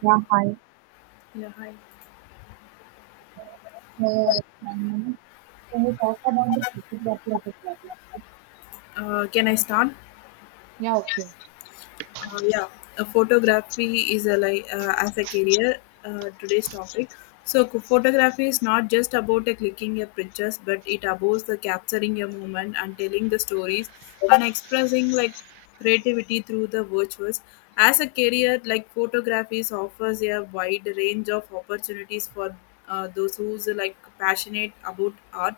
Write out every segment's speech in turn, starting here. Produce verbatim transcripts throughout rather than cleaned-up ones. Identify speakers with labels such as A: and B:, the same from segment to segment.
A: Yeah, hi.
B: Yeah, hi.
A: Uh, Manoj, can we talk about the photography population problem?
B: Uh, can I start?
A: Yeah, okay.
B: Uh, yeah, uh, Photography is a like uh, as a career uh, today's topic. So co- photography is not just about uh, clicking your pictures, but it about the capturing your moment and telling the stories and expressing like creativity through the virtuals. As a career, like photography is offers a wide range of opportunities for uh, those who's uh, like passionate about art,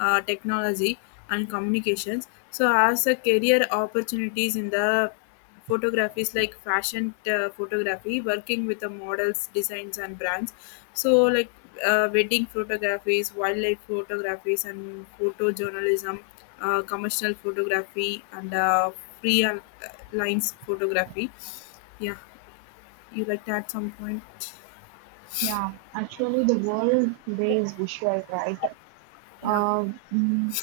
B: uh, technology, and communications. So, as a career opportunities in the photography is like fashion uh, photography working with the models designs and brands so like uh, wedding photographies wildlife photographies and photojournalism uh, commercial photography and uh, free uh, lines photography, yeah. You like that some point.
A: Yeah, actually, the world today is visual, right?
B: Yeah.
A: Uh, mm,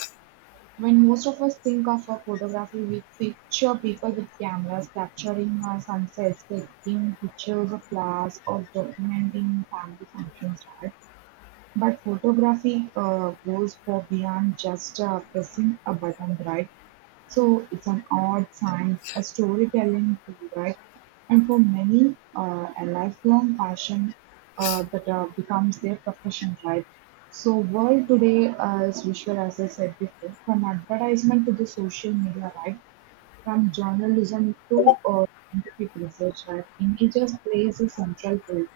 A: when most of us think of a photography, we picture people with cameras capturing uh, sunsets, taking pictures of flowers, or documenting family functions, right? But photography uh, goes for beyond just uh, pressing a button, right? So it's an art, science, a storytelling tool, right? And for many, uh, a lifelong passion uh, that uh, becomes their profession, right? So world today uh, is visual, as I said before, from advertisement to the social media, right? From journalism to uh, scientific research, right, images plays a central role.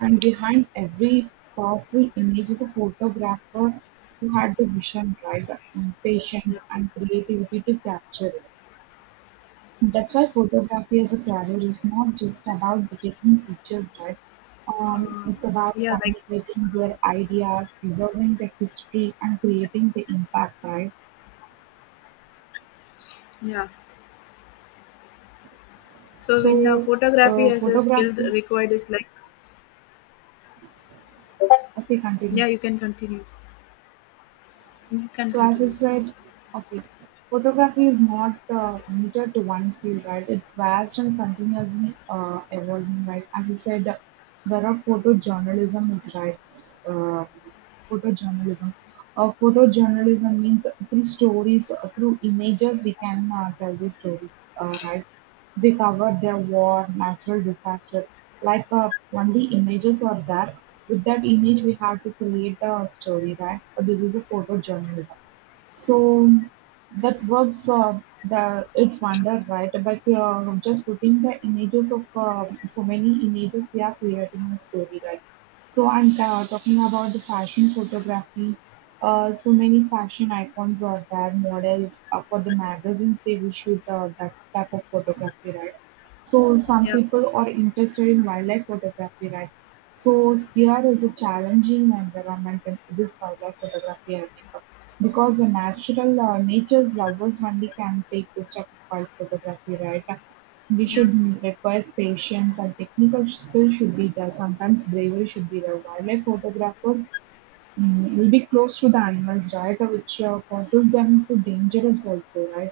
A: And behind every powerful image is a photographer who had the vision, right, and patience and creativity to capture it. That's why photography as a career is not just about the taking pictures, right? Um, it's about
B: yeah like
A: communicating their ideas, preserving the history, and creating the impact, right?
B: yeah So in uh,
A: So,
B: photography
A: uh,
B: as a skill
A: photography.
B: required is like,
A: Okay, continue.
B: yeah, you can continue. You can
A: So as you
B: continue.
A: said, okay, photography is not uh, limited to one field, right? It's vast and continuously uh, evolving, right? As you said, there are photojournalism is right. Uh, photojournalism. Uh, photojournalism means through stories, uh, through images, we can uh, tell these stories, uh, right? They cover their war, natural disaster, like a only images are there. With that image, we have to create a story, right? Uh, This is a photojournalism. So that works uh, the its wonder, right? By uh, just putting the images of uh, so many images, we are creating a story, right? So I'm uh, talking about the fashion photography. Uh, so many fashion icons or their models uh, for the magazines, they will shoot uh, that type of photography, right? So some
B: yeah
A: people are interested in wildlife photography, right? So here is a challenging environment in this wildlife photography, I think, because the natural uh, nature's lovers only can take this type of wild photography, right? We
B: yeah
A: should require patience and technical skill should be there. Sometimes bravery should be there. Wildlife photographers mm, will be close to the animals, right? Which uh, causes them to dangerous also, right?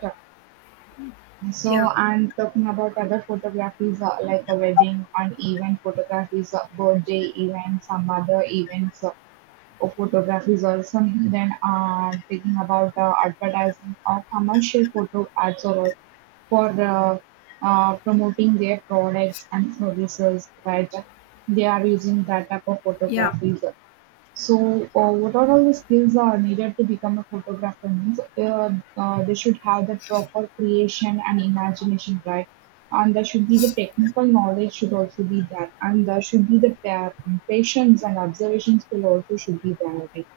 A: So
B: yeah
A: I'm talking about other photographies uh, like a wedding, an event photographies, uh, birthday events, some other events. Uh, or photographies also then uh, taking about uh, advertising or commercial photo ads or uh, for uh, uh, promoting their products and services, right, they are using that type of
B: yeah
A: photographies. So, uh, what are all the skills are needed to become a photographer? Means uh, uh, they should have the proper creation and imagination, right? And there should be the technical knowledge should also be there, and there should be the pa- patience and observation skill also should be there. I think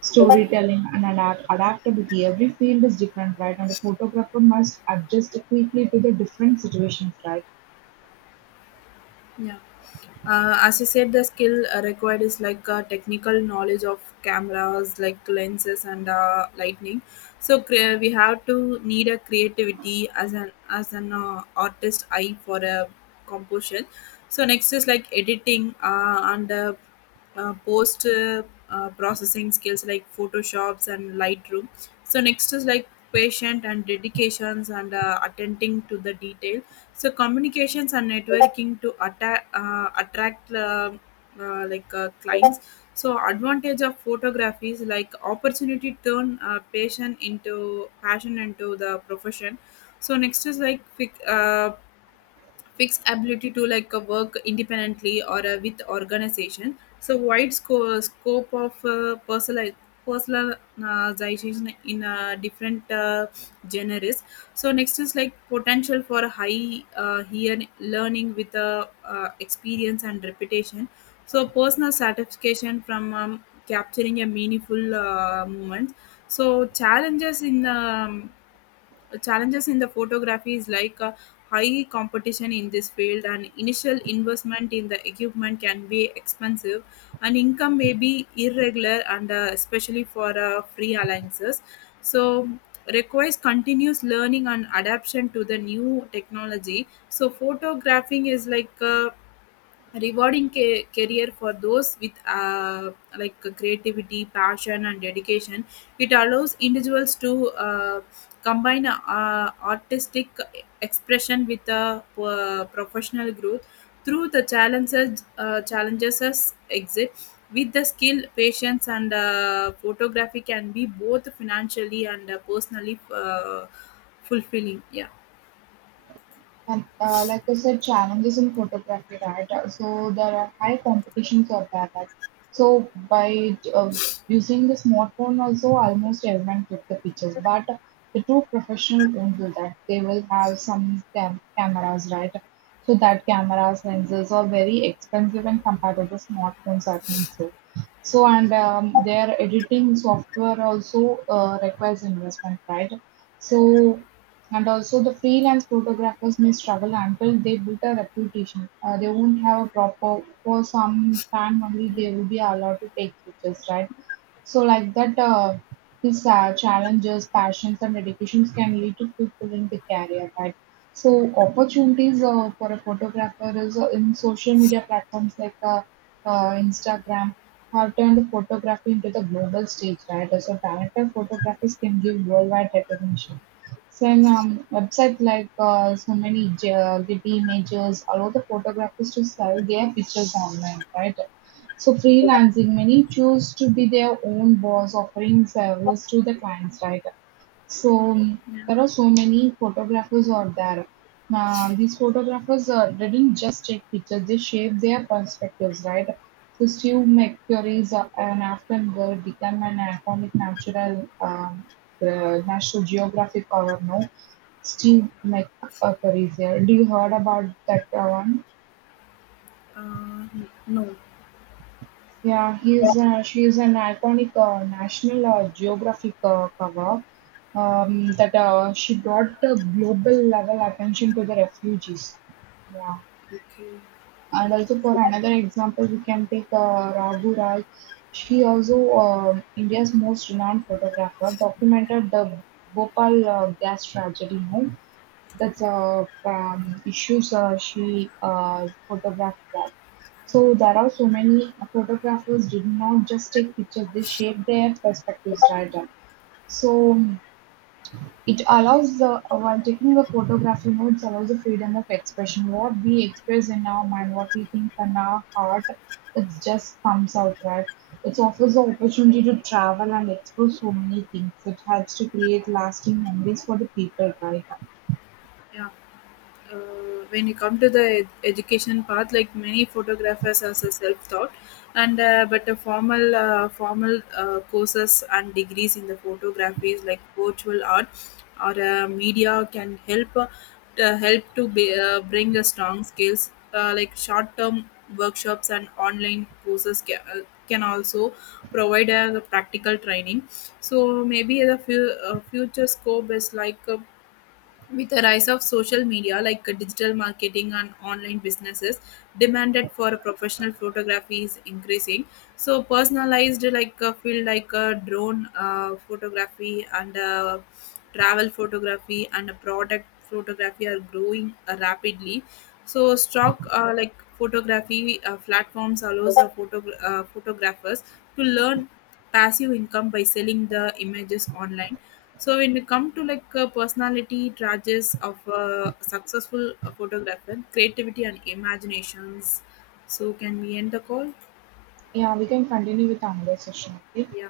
A: storytelling and adapt- adaptability. Every field is different, right? And the photographer must adjust quickly to the different situations, right?
B: yeah uh, as you said, the skill uh, required is like uh, technical knowledge of cameras like lenses and uh, lightning. So cre- we have to need a creativity as an as an uh, artist eye for a composition. So next is like editing uh, and uh, uh, post uh, uh, processing skills like photoshops and lightroom. So next is like patient and dedications and uh, attending to the detail. So communications and networking to atta- uh, attract uh, uh, like uh, clients. So advantage of photography is like opportunity to turn uh, passion into passion into the profession. So next is like fic- uh, fixed ability to like uh, work independently or uh, with organization. So wide sco- scope of uh, personal personalization in uh, different uh, genres. So next is like potential for high, uh, here learning with uh, uh, experience and reputation. So personal satisfaction from um, capturing a meaningful uh, moment. So challenges in um, challenges in the photography is like a high competition in this field, and initial investment in the equipment can be expensive, and income may be irregular, and uh, especially for uh, free alliances. So requires continuous learning and adaptation to the new technology. So photographing is like uh, rewarding ca- career for those with uh, like creativity, passion, and dedication. It allows individuals to uh, combine uh, artistic expression with uh, p- professional growth. Through the challenges uh, challenges as exit, with the skill, patience, and uh, photography can be both financially and uh, personally uh, fulfilling. Yeah.
A: And uh, like I said, challenges in photography, right? Uh, So there are high competition for that, right? So by uh, using the smartphone, also almost everyone took the pictures. But the true professional won't do that. They will have some cam- cameras, right? So that cameras, lenses are very expensive and compared to the smartphones, I think so. So and um, their editing software also uh, requires investment, right? So and also the freelance photographers may struggle until they build a reputation. Uh, they won't have a proper for some time only they will be allowed to take pictures, right? So like that, uh, these uh, challenges, passions, and dedications can lead to fulfilling the career, right? So opportunities uh, for a photographer is uh, in social media platforms like uh, uh, Instagram have turned photography into the global stage, right? So talented photographers can give worldwide recognition. So in um, websites like uh, so many J- uh, Getty Images allow the photographers to sell their pictures online, right? So freelancing, many choose to be their own boss, offering service to the clients, right? So um,
B: Yeah.
A: there are so many photographers out there. Uh, these photographers uh, didn't just take pictures; they shaped their perspectives, right? So Steve McCurry is uh, an Afghan girl, became an iconic natural um, uh, National Geographic cover. No, Steve McCurry is here. Do you heard about that uh, one?
B: uh, no.
A: Yeah, he is uh, she is an iconic uh, National uh, Geographic uh, cover um, that uh, she brought the global level attention to the refugees. Yeah.
B: Okay.
A: And also for another example, we can take uh, Raghu Raj. She also uh, India's most renowned photographer, documented the Bhopal uh, gas tragedy. You know? That's uh, um, issues uh, she uh, photographed that. So there are so many photographers did not just take pictures; they shaped their perspectives, right? So it allows the uh, while taking the photograph remotes allows the freedom of expression. What we express in our mind, what we think in our heart, it just comes out right. It offers the opportunity to travel and explore so many things. It helps to create lasting memories for the people, right?
B: Yeah uh, When you come to the ed- education path, like many photographers as a self taught, and uh, but a formal uh, formal uh, courses and degrees in the photography is like virtual art or uh, media can help uh, to help to be, uh, bring a strong skills, uh, like short term workshops and online courses can, uh, can also provide a practical training. So maybe the fu- uh, future scope is like, uh, with the rise of social media like uh, digital marketing and online businesses, demanded for professional photography is increasing. So personalized like uh, field like uh, drone uh, photography and uh, travel photography and uh, product photography are growing uh, rapidly. So stock uh, like photography uh, platforms allows the photo uh, photographers to learn passive income by selling the images online. So when you come to like uh, personality traits of a successful uh, photographer, creativity and imaginations. So can we end the call?
A: Yeah, we can continue with another session. Okay.
B: Yeah.